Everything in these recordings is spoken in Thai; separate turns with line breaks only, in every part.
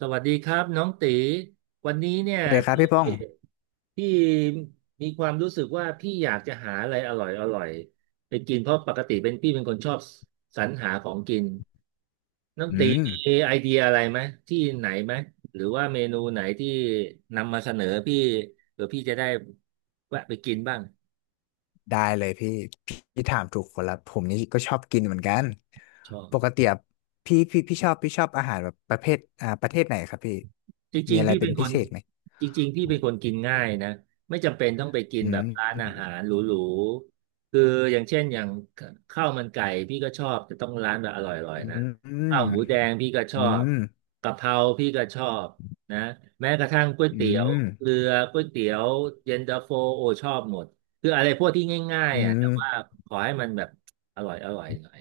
สวัสดีครับน้องตีวันนี้เนี่ย
สวัสดีครับ
พี่
พี่ป้อง
พี่มีความรู้สึกว่าพี่อยากจะหาอะไรอร่อยอร่อยไปกินเพราะปกติเป็นพี่เป็นคนชอบสรรหาของกินน้อง
อื
ตี
ม
มีไอเดียอะไรไหมที่ไหนไหมหรือว่าเมนูไหนที่นำมาเสนอพี่เผื่อพี่จะได้แวะไปกินบ้าง
ได้เลยพี่ พี่ถามถูกคนละผมนี่ก็ชอบกินเหมือนกัน
ชอบ
ปกติอะพี่ชอบอาหารแบบประเภทประเทศไหนครับพี่
จ
มี
ริง
อะ
ๆ
ไร
พี่
เป็
เป็
น
นค
พิ
น
เศษไหม
จริงๆพี่เป็นคนกินง่ายนะไม่จำเป็นต้องไปกิน
อื
แบบ
ม
ร้านอาหารหรูๆคืออย่างเช่นอย่างข้าวมันไก่พี่ก็ชอบแต่ต้องร้านแบบอร่อย
อื
ๆนะ
มอื
ข้า
ม
วหมูแดงพี่ก็ช
อื
อบ
ม
กะเพราพี่ก็ชอบนะแม้กระทั่งก๋วย
อื
เตี๋ยว
ม
เรือก๋วยเตี๋ยวเย็นตาโฟโอชอบหมดคืออะไรพวกที่ง่าย
อื
ๆอ่ะ
ม
แต่ว่าขอให้มันแบบอร่อยอร่อยหน่อย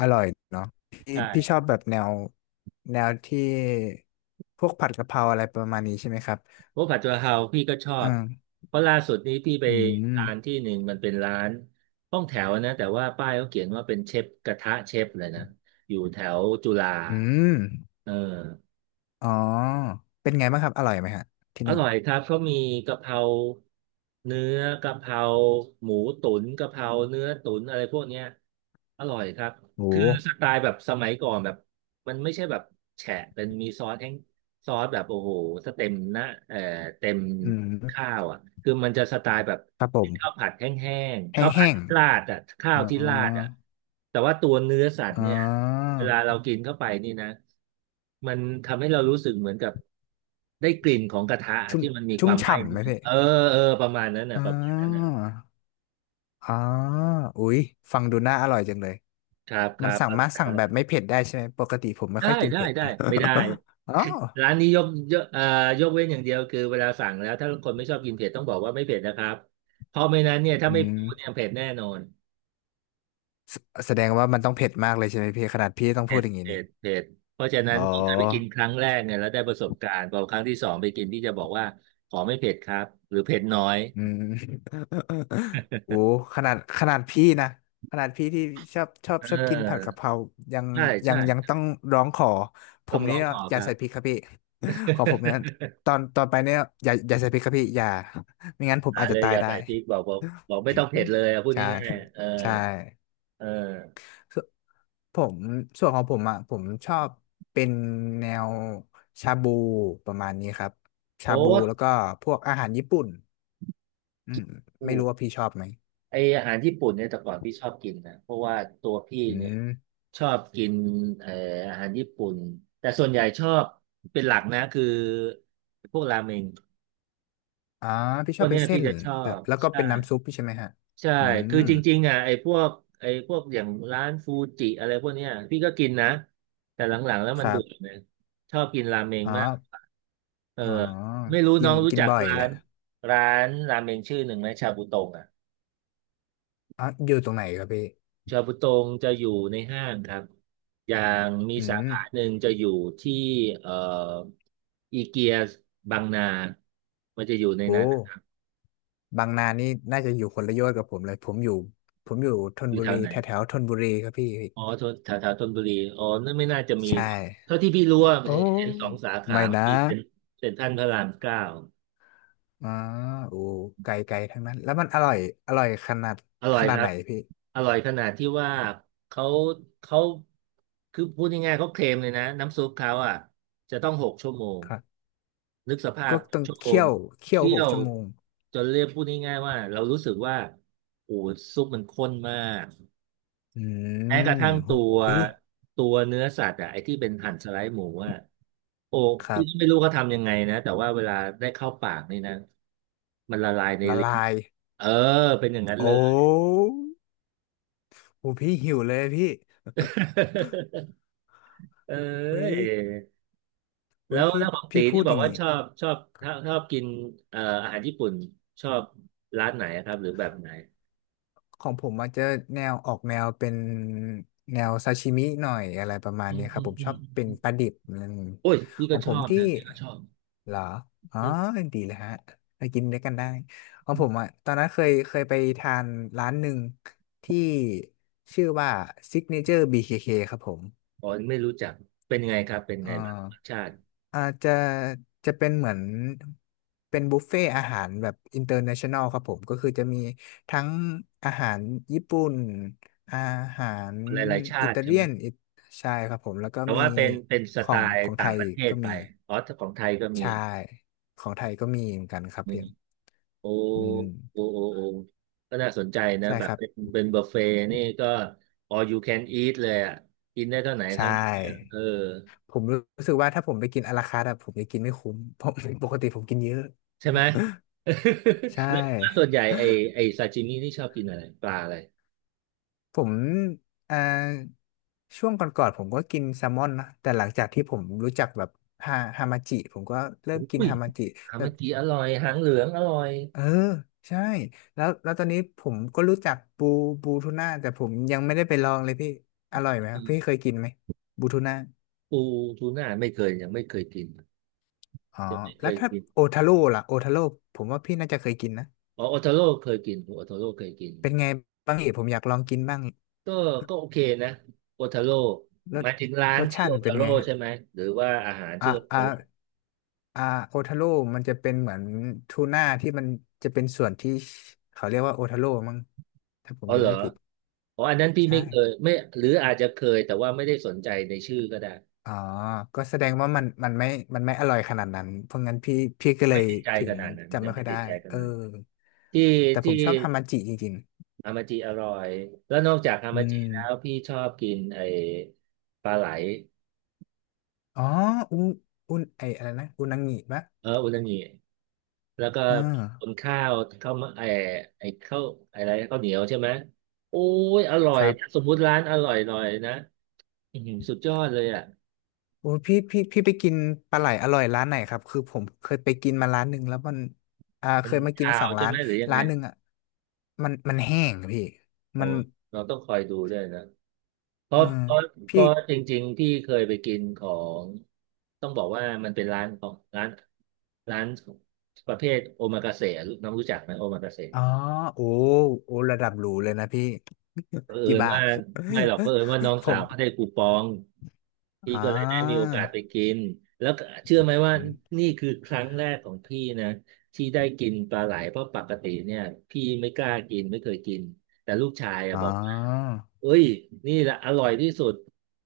อร่อยเนาะพี่
ใช่
พี่ชอบแบบแนวแนวที่พวกผัดกะเพราอะไรประมาณนี้ใช่ไหมครับ
เพวกผัดกะเพราพี่ก็ชอ
เอื
บ
ม
เพราะล่าสุดนี้พี่ไป
อื
ทาน
ม
ที่หนึ่งมันเป็นร้านห้องแถวนะแต่ว่าป้ายเขาเขียนว่าเป็นเชฟกระทะเชฟเลยนะอยู่แถวจุฬา
อืม
เออ
อ๋อเป็นไงบ้างครับอร่อยไหมฮะที่
อ
นู่น
ร่อยครับเขามีกะเพราเนื้อกะเพราหมูตุ๋นกะเพราเนื้อตุ๋นอะไรพวกเนี้ยอร่อยครับ
โอ้
คือ
โห
สไตล์แบบสมัยก่อนแบบมันไม่ใช่แบบแฉะเป็นมีซอสแห้งซอสแบบโอ้โหสเต็มหนะเต็ม
อืม
ข้าวอ่ะคือมันจะสไตล์แบบ
ครับผ
ข้าว
ม
ผัดแห้งๆ
แ
ข้าวผั
ห้
ด
ง
ราดอ่ะ
ๆ
ข้า
อ๋
วที่ราดอ่ะ
อ
แต่ว่าตัวเนื้อสัตว์
อ๋อ
เนี่ยเวลาเรากินเข้าไปนี่นะมันทำให้เรารู้สึกเหมือนกับได้กลิ่นของกระทะ
ชุ่ม
ที่มันมีค
ชุ่ม
วามไหม้
ฉ่ำ
นิ
ไห
ด
ม
นึง
พี่
เออเออประมาณนั้นน่ะ
อ๋
ประมาณนั้นน่ะ
ออ๋ออุ๊ยฟังดูน่าอร่อยจังเลย
ครับค
มัน
รั
สั่งมาสั่งแบบ
บ
ไม่เผ็ดได้ใช่ไหม ปกติผมไม่
ได้
ค่อยกิน
ได้
เผ็ด
ได้
นะ
ไม่ได้
อ๋อ
ร้านนี้ยกยกเอ่อยกเว้นอย่างเดียวคือเวลาสั่งแล้วถ้าคนไม่ชอบกินเผ็ดต้องบอกว่าไม่เผ็ดนะครับเพราะไม่นั้นเนี่ยถ้า
อื
ไม่พู
ม
ดเนี่ยเผ็ดแน่นอน
แสแสดงว่ามันต้องเผ็ดมากเลยใช่ไหมพี่ขนาดพี่ต้อง
เผ็
พูด
ด
อย่างนี้
เผ็
นี่
ดเผ็ดเพราะฉะ
อ๋
นั้น
อ
ที่เคยไปกินครั้งแรกเนี่ยแล้วได้ประสบการณ์พอครั้งที่สองไปกินที่จะบอกว่าขอไม่เผ็ดครับหรือเผ็ดน้อย
อืม โอ้ขนาดพี่นะขนาดพี่ที่ชอบชอ
เ
บชอบกินผัดกะ
ออ
เพรายัง
ใช่
ยั
ใช่
งยังต้องร้องขอผ
ต้อ
ม
งร้
นี่
องขอ
อ
ค
ย่า
รั
ใส่
บ
พริกครับพี่ ของผมเนี่ยตอนตอนไปเนี่ยอย่าใส่พริกครับพี่อย่าไม่งั้นผ ม
หา
อาจ
เล
จะ
ย
ตา
อ
ย
ย่า
ได้
ใส่พริกบอกไม่
อื
ต้องเผ็ด
ม
เลยอะพูด
ใช่
ง่ายๆเออ
ใช่
เออ
ส่วนผมส่วนของผมอ่ะผมชอบเป็นแนวชาบูประมาณนี้ครับชา
โอ๊
บู
ต
แล้วก็พวกอาหารญี่ปุ่นอืมไม่รู้ว่าพี่ชอบไหม
ไออาหารญี่ปุ่นเนี่ยแต่ก่อนพี่ชอบกินนะเพราะว่าตัวพี่
อื
เนี่ย
ม
ชอบกินเอ่ออาหารญี่ปุ่นแต่ส่วนใหญ่ชอบเป็นหลักนะคือพวกราเมง
อ่าพี่
พ
ชอ
วก
บเป็
เนี้
น
ย
เส้
พี่
น
จะชอ
แบบ
บ
แล้วก็
ใช่
เป็นน้ำซุปพี่ใช่ไหมฮะ
ใช่
อื
คือ
ม
จริงๆอ่ะไอ้พวกอย่างร้านฟูจิอะไรพวกเนี้ยพี่ก็กินนะแต่หลังๆแล้ว
ค
มัน
รั
เบื่อเล
บ
ยชอบกินราเมง
อ๋อ
มากเออ
อ๋อ
ไม่รู้
กิ
น้
น
องรู้
กิน
จัก
บ่อย
ร้า
แหละ
นราเมงชื่อหนึ่งไหมชาบูตงอ่ะ
อ๋อ อยู่ตรงไหนครับพี่
ชาบูตรงจะอยู่ในห้างครับอย่างมี
อื
สา
ม
ขาหนึ่งจะอยู่ที่เอ่ออีเกียบางนา มันจะอยู่ใน
โอ้
นั้นนะครับ
บางนานี่น่าจะอยู่คนละโยชน์กับผมเลย ผมอยู่ ผมอยู่ธน
อยู่
บุ
แถ
รี
วไหน
แถวแถวธนบุรีครับพี่
อ๋อทนแถวแถวธนบุรี อ๋อนั่นไม่น่าจะมี
ใช่
เท่าที่พี่รู้ว่า
โอ้
เห็นสองสาขา
ไม่
มน
นะ
มีเป็นเซ็นทรัลพระรามเก้า
อ๋อโอ้ไกลไกลทั้งนั้น แล้วมันอร่อย อร่อยขนาด
อร่อ
ข
ย
นา
ค
ด
รั
ไหน
บ
พี่
อร่อยขนาดที่ว่าเขาเขาคือพูดง่ายๆเขาเคลมเลยนะน้ำซุปเขาอ่ะจะต้องหกชั่วโมง
ครับ
นึกสภา
ก็
พ
ต้อง
ชั่วโม
เคี่
ง
ยวเคี่ยว
เคี่
ห
ย
ก
ว
ชั่วโมง
จนเรียกพูดง่ายๆว่าเรารู้สึกว่าโอ้ซุปมันข้นมาก
อื
แม้กระ
ม
ทั่ง
หุ
ตัว
ย
เนื้อสัตว์อ่ะไอ้ที่เป็นหั่นสไลด์หมูอ่ะโอ้
ครั
พี่ก็ไม่
บ
รู้เขาทำยังไงนะแต่ว่าเวลาได้เข้าปากนี่นะมันละลายใน
ละ
ลิ้น
ลาย
เออเป็นอย่างนั้น
โอ้
เลย
โหพี่หิวเลยพี่
เอ้
หุย
ย
หุ
แล้
ย
ว
พี่
แล้วของตี
พี่พู
ที่
ด
บ
อ
อก
ย่าง
ว่า
งี้
ชอบกินอาหารญี่ปุ่นชอบร้านไหนอะครับหรือแบบไหน
ของผมมันจะแนวออกแนวเป็นแนวซาชิมิหน่อยอะไรประมาณ
อื
นี้
ม
ครั
อื
บ
ม
ผม
อื
ช
ม
อบเป็น
อืม
ปลาดิบอืม
โอ้ยพี่
ข
ก็
อง
ช
ผ
อ
ม
บ
ที่
นะพี่ก็ชอบ
เหรออ๋อ
อืม
ดีเลยฮะไปกินด้วยกันได้ของ
อื
ผ
ม
มอ่ะตอนนั้นเคยเคยไปทานร้านหนึ่งที่ชื่อว่า Signature BKK คเคครับผม
อ๋อไม่รู้จักเป็นไงครับเป็นไง
อ่
แบบรส
า
ชาติ
อาจจะจะเป็นเหมือนเป็นบุฟเฟ่อาหารแบบอินเตอร์เนชั่นแนลครับผมก็คือจะมีทั้งอาหารญี่ปุ่นอาหาร
หลายๆชา
อิ
ติ
ตา
ใช่
เลี
ไหม
ยนอิใช่ครับผมแล้วก็
แต่
มี
ว่าเป็นส
ขอ
ไต
งข
ล์
องไท
ต่าง
ย
ประเทศ
ก็
ไป
มี
อ๋อแต่ของไทยก็มี
ใช่ของไทยก็มีเหมือนกันครับเพียง
โอ้
อืม
โอ้โอ้ โอ้ ก็น่าสนใจนะ
ใช่
แบ
ค
บ
รับ
เป็นบุฟเฟ่ต์นี่ก็ all you can eat เลยอ่ะ กินได้เท่าไหน
ใช
เท่านั้นอะเอ
่
อ
ผมรู้สึกว่าถ้าผมไปกินอาราคาร์ทอะผมจะกินไม่คุ้มเพราะ ปกติผมกินเยอะ
ใช่ไหม
ใช
ส่ว
่
นใหญ่ไอซาชิมินี่ชอบกินอะไรปลาอะไร
ผมเอ่อช่วงก่อนๆผมก็กินแซลมอนนะแต่หลังจากที่ผมรู้จักแบบฮามาจิผมก็เริ่
อ
มกิน
ุ้ย
ฮามาจิ
ฮามาจิอร่อยหางเหลืองอร่อย
เออใช่แล้วแล้วตอนนี้ผมก็รู้จักบูบูทูน่าแต่ผมยังไม่ได้ไปลองเลยพี่อร่อยไหมครับพี่เคยกินไหมบูทูน่า
ปูทูน่าไม่เคยยังไม่เคยกิน
อ๋อ
ยังไม่เค
แล้ว
ย
ถ้า
กิน
โอทาโร่ล่ะโอทาโร่ผมว่าพี่น่าจะเคยกินนะ
อ๋อโอทาโร่เคยกินโอทาโร่เคยกิน
เป็นไงบ้างเอ๋ผมอยากลองกินบ้าง
ก็โอเคนะโอทาโร่
ร
ห
ส
มายถึงร้า
ร
น
ส
ชื่อ
ชาติ
โอ
มันเป็
ทา
น
โร่
ไงฮะ
ใช่ไหมหรือว่าอาหาร
อ่ะ
ชื่อโอ
อ่ะ
ทาโร่
อ่าโอทาโร่มันจะเป็นเหมือนทูน่าที่มันจะเป็นส่วนที่เขาเรียกว่าโอทาโร่มั้งถ้าผ
อ๋
ม
อ
จะ
เหรอ
ไม่ผิด
อ๋ออันนั้นพี่
ใช่
ไม่เคยไม่หรืออาจจะเคยแต่ว่าไม่ได้สนใจในชื่อก็ได้
อ๋อก็แสดงว่ามันไม่อร่อยขนาดนั้นเพราะงั้นพี่ก็เล
ไม่
ย
ติดใจ
ถึ
ข
ง
นาดนั้น
จำ
ยั
ไม่
ง
ค่
ไม่
อยได้
ติดใจขนา
เอ
ด
อ
นั้นที่
แต่ผ
ที่
มชอบฮามาจิจริง
ฮามาจิอร่อยแล้วนอกจากฮา
ๆอื
มาจิ
ม
แล้วพี่ชอบกินไอ้ปลาไหล
อ๋ออุนอุนไออะไรนะอุนางิปะ
เอออุนางิแล้วก็
อ่า
ตุนข้าวข้าวมะไอ้ไอ้ข้าวอะไรข้าวเหนียวใช่ไหมโอ้ยอร่อ
ค
ย
รั
ส
บ
มมุติร้านอร่อยหน่อยนะอื้อหือสุดยอดเลยอ่ะ
โอ้ยพี่ไปกินปลาไหลอร่อยร้านไหนครับคือผมเคยไปกินมาร้านหนึ่งแล้วมันอ่า
มั
เค
น
ยมากิน
ข่า
ส
ว
อง
ใช่
ร้า
ไห
น
มหรือยังไง
ร้านหนึ่งอ่ะมันแห้งอะพี่
โอ้
มัน
เราต้องคอยดูด้วยนะ เพ
เอ
ราะ
อ
เพราะเพ
พี่
ราะจริงๆพี่เคยไปกินของต้องบอกว่ามันเป็นร้านของร้านร้านประเภทโอมากาเสะน้องรู้จักไหมโอมากาเสะ
อ๋อโอ้โอ้ระดับหรูเลยนะพี่
เผ อิ
กี่
ญ
บา
ว่า
ท
ไม่หรอกเผอิญว่าน้อง
ผ
สาวเขาได้
ม
คูปองพี่
อ่า
ก็เลยได้มีโอกาสไปกินแล้วก็เชื่อไหมว่า
อม
นี่คือครั้งแรกของพี่นะที่ได้กินปลาไหลเพราะปกติเนี่ยพี่ไม่กล้ากินไม่เคยกินแต่ลูกชายอะ
อ๋อ
บอกว่าเอ้ยนี่แหละอร่อยที่สุด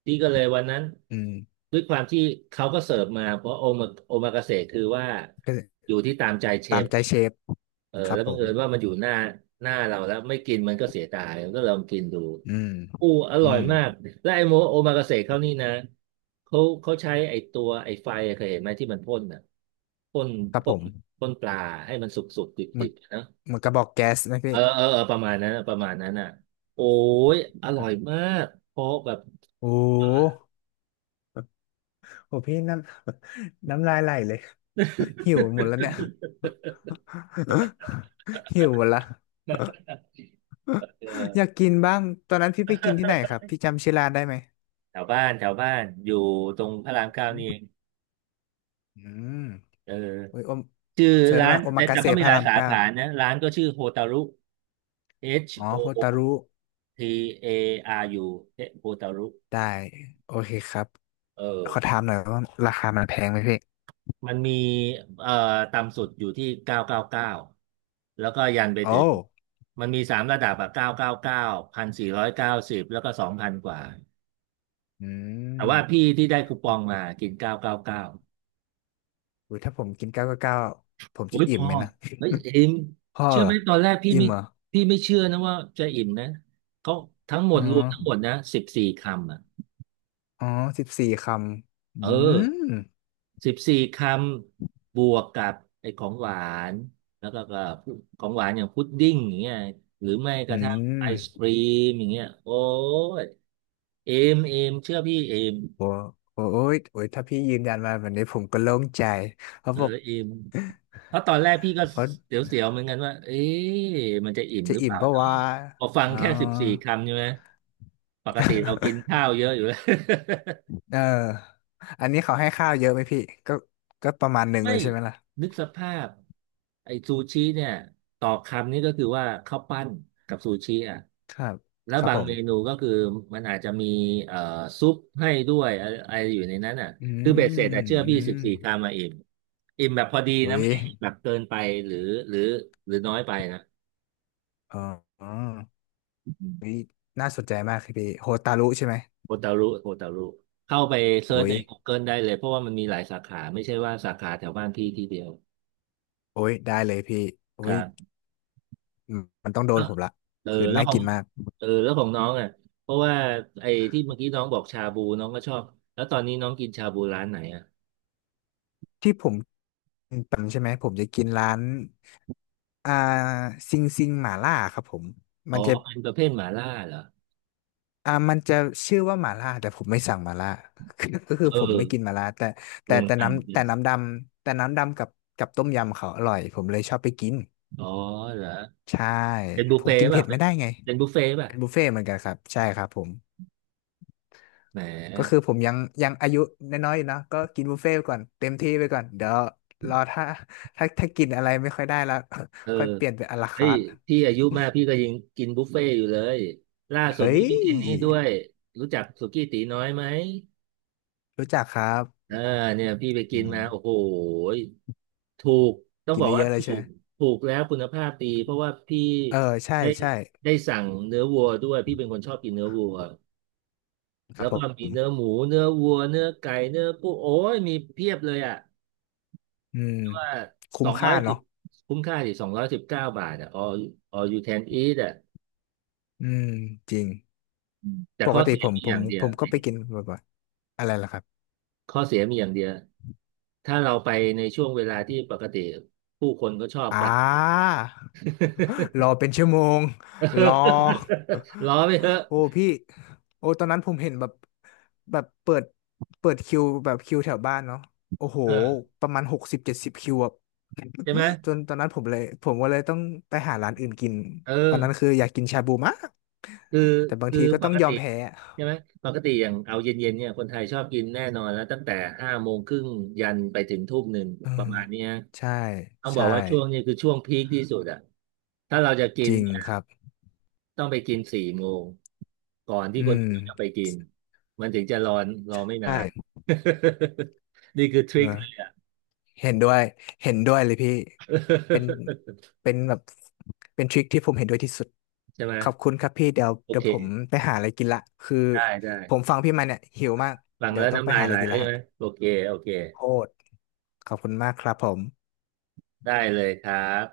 พี่ก็เลยวันนั้น
อืม
ด้วยความที่เขาก็เสิร์ฟมาเพราะโอมากาเสะคือว่า
ก็
อยู่ที่ตามใจเช
ตาม
ฟ
ใจเชฟ
เออ
ครั
แล้
บ
ว
ผ
บัง
ม
เอิญว่ามันอยู่หน้าเราแล้วไม่กินมันก็เสียดายก็ลองกินดู
อืม
อู้อ
อื
ร่อย
ม
มากและไอโมโอมากาเสะเขานี่นะเขาเขาใช้ไอตัวไอไฟอะเคยเห็นไหมที่มันพ่นอ่ะพ่น
ครับ
พ่
ผ
น
ม
พ่นปลาให้มันสุกสุกดิบ
ห
ดิ
มัน
บๆนะ
มันกระบอกแก๊สนะพี่
เออเออเออประมาณนั้นอ่ะโอ้ยอร่อยมากเพราะแบบ
โอ้ โหพี่น้ำ น้ำ ลายไหลเลย หิวหมดแล้วเนี่ย หิวหมดละ อยาก
เออ
กินบ้างตอนนั้นพี่ไปกินที่ไหนครับพี่ จำชื่อร้านได้ไหม
แถวบ้านอยู่ตรงพระราม 9นี่เอง
อืม
เออ
โอ้ยโอม
ชื่อ
เชิญ
ร้าน
ว่าโอ
แต่
มากา
แต่
เสะ
เขามี
พ
ห
ระ
ลาย
ราม
สา
เก้า
ขานะร้านก็ชื่อโฮตารุ H
อ๋อ
O
โฮตารุ
T A R U เอ๊ะโฮตารุ
ได้โอเคครับ
เออ
ขอถามหน่อยว่าราคามันแพงไหมพี่
มันมีเอ่อต่ำสุดอยู่ที่เก้าร้อยเก้าสิบเก้าแล้วก็ยันไป
โอ้
ถึงมันมีสามระดับอะเก้าร้อยเก้าสิบเก้า1,490แล้วก็2,000กว่า
อื
แต่ว่าพี่
ม
ที่ได้คูปองมากินเก้าร้อยเก้าสิบเก้า
อุ้ยถ้าผมกินเก้าเก้าเก้าผม
โอ้
จะ
ยพ
อิ่ม
อ
ไหมนะ
เฮ้ยเอม
พ่อ
เชื่
เห
อ
ร
ไห
อ
มตอนแรกพี่
อิ่ม
ไม่
เหรอ
พี่ไม่เชื่อนะว่าจะอิ่มนะเขาทั้งหม
อ๋
ด
อ
รวมทั้งหมดนะสิบสี่คำอ่ะ
อ๋อ14 คำอื
เออ
ม
สิบสี่คำบวกกับไอ้ของหวานแล้วก็กับของหวานอย่างพุดดิ้งอย่างเงี้ยหรือไม่ก
อื
ระทั่งไอ
ม
ศกรีมอย่างเงี้ยโอ้ยเอมเอมเชื่อพี่เอม
โอ้โอ้โอ้ยโอ้ยถ้าพี่ยืนยันมาแบบนี้ผมก็โล่งใจ เพราะ
เออ
บอก
เอม เพราะตอนแรกพี่ก็
เพราะ
เสียวๆเหมือนกันว่าเอ๊ะมันจะอิ่ม
จะ
หรือเป
อิ่ม
ล่า
ปะ
เนาะ
วะ
พอฟัง
อ๋อ
แค่สิบสี่คำใช่ไหม ปกติเรากินข้าว เยอะอยู่แล้ว
เออ อันนี้เขาให้ข้าวเยอะไหมพี่ก็ก็ประมาณห นึ่ง
ไม่
เลยใช่ไหมล่ะ
นึกสภาพไอ้ซูชิเนี่ยต่อคำนี่ก็คือว่าข้าวปั้นกับซูชิอ่ะ
ครับ
แล้ว
ครับ
บาง
ผ
เมนู
ม
ก็คือมันอาจจะมีเอ่อซุปให้ด้วยอะไรอะไรอยู่ในนั้นอ่ะ
อื
คือเบ็ดเสร็จอ่ะ
ม
เชื่อ
อื
พี่สิ
ม
บสี่คำมาอิ่ม อิ่มแบบพอดี
อุ้
นะ
ย
ไม่ใช่แบบเกินไปหรือหรือหรือน้อยไปนะ
อ๋ออ๋ออุ้ย น่าสนใจมากครับพี่โฮตารุใช่ไหม
โอตารุเข้าไปเซิร์ช
อุ้ย
ใน Google ได้เลยเพราะว่ามันมีหลายสาขาไม่ใช่ว่าสาขาแถวบ้านพี่ที่เดียว
โอ้ยได้เลยพี่
ค
อุ้
รั
ย
บ
มันต้องโด
แล้
น
ว
ผมละ
เออ
คือน่ากินมาก
แล้วของน้องอ่ะเพราะว่าไอ้ที่เมื่อกี้น้องบอกชาบูน้องก็ชอบแล้วตอนนี้น้องกินชาบูร้านไหนอ่ะ
ที่ผมกปะจำใช่ไหมผมจะกินร้านอ่าซิงซิงหม่าล่าครับผม
อ๋
มั
อ
นจะ
เป็นประเภทหม่าล่าเหรอ
อ่ามันจะชื่อว่าหม่าล่าแต่ผมไม่สั่งหม่าล่า คือก็คือ
เอ
ผม
อ
ไม่กินหม่าล่าแต่
โรงอัน
น้ำ
เป็
แต่
น
น้ำดำแต่น้ำดำกับกับต้มยำเขาอร่อยผมเลยชอบไปกิน
อ๋อเหรอ
ใช่
เป็นบุ
ผ
ฟ
ม
เฟ่ต์
กินเผ็
ป่ะ
ด
เป็
ไม่
น
ได้ไง
เป็นบุฟเฟ่ต์ป่ะ
นะครับใช่ครับผม
แห
ก็คือ
ม
ผมยังยังอายุน้อยๆอยู่เนอะก็กินบุฟเฟ่ต์ไปก่อนเต็มที่ไปก่อนเดี๋ยวรอถ้าถ้ากินอะไรไม่ค่อยได้แล้ว
เออ
ค่อยเปลี่ยนเป็นอะลา
เฮ้
คา
ย
ร์ท
พี่อายุมากพี่ก็ยังกินบุฟเฟ่ต์อยู่เลยล่าสุด
เฮ้
นี้พี่กินนี่ด้
ย
วยรู้จักสุกี้ตีน้อยไหม
รู้จักครับ
เออเนี่ยพี่ไป
อื
กินมา
ม
โอ้โหยถูกต้อง
กิน
บอก
ได้เย
ว่า
อะเล
ถู
ยใช่ไหม
กถูกแล้วคุณภาพดีเพราะว่าพี่
เออใช่
ได้
ใช่
ได้สั่งเนื้อวัวด้วยพี่เป็นคนชอบกินเนื้อวัว
ครั
แล้
บ
ว
ผ
ก็มี
ม
เนื้อหมูเนื้อวัวเนื้อไก่เนื้อกุ้งโอ้ยมีเพียบเลยอ่ะ
อืม
ว่าส
คุ้ม
องร้
ค่า
อยสิ
เนาะ
บคุ้มค่าสิ219 บาทอ่ะ all you can eat อ่ะ
อืมจริง
อืมแต่
ป
ข้
ก
อ
ติ
เสีย
ผม
มี
ผ
อ
ม
ย่างเดีย
ผ
ว
มก็ไปกินบ่อยๆอะไรล่ะครับ
ข้อเสียมีอย่างเดียว ถ้าเราไปในช่วงเวลาที่ปกติผู้คนก็ชอบ
อ่
ไป
ารอ เป็นชั่วโมง
เ
รอ
ออล้อไปเถอะ
โอ้พี่โอ้ตอนนั้นผมเห็นแบบแบบเปิดเปิดคิวแบบคิวแถวบ้านเนาะโอ้โห
เออ
ประมาณ60-70คิวอะ
ใช่ไหม
จนตอนนั้นผมเลยผมก็เลยต้องไปหาร้านอื่นกิน
เออ
ตอนนั้นคืออยากกินชาบูมาก
คือ
แต่บาง
คือ
ทีก็
ป
ต้อง
ก
ยอ
ติ
มแพ้อะ
ใช่ไหมปกติอย่างเอาเย็นๆเนี่ยคนไทยชอบกินแน่นอนแล้วตั้งแต่5 โมงครึ่งยันไปถึง1 ทุ่ม
อื
ประ
ม
มาณเนี้ย
ใช่
ต้องบอ
ใช่
กว่าช่วงนี้คือช่วงพีคที่สุดอะถ้าเราจะกิ
จ
น
ริงครับ
ต้องไปกิน4 โมงก่อนที่
อื
คน
ม
อื่นจะไปกินมันถึงจะรอไม่นาน
ใช่
นี่คือท
เอ
ริคเล
อ
ยอ่ะ
เห็นด้วย เห็นด้วยเลยพี่ เป็น เป็นแบบเป็นทริคที่ผมเห็นด้วยที่สุด
ใช่ไหม
ขอบคุณครับพี่ เดี๋ยว
โอ
เดี๋ย
เค
วผมไปหาอะไรกินละคือ
ได้
ผม
ได้
ฟังพี่มาเนี่ยหิวมาก
ฟัง
เดี๋ย
แล้
ว
ว
ต้องไป
น้ำลาย
หาอะ
ไห
ไร
ล
กิน
แล้ว
ละ
ใช่
ฮะ
ไหมโอเคโอเค
โคตรขอบคุณมากครับผม
ได้เลยครับ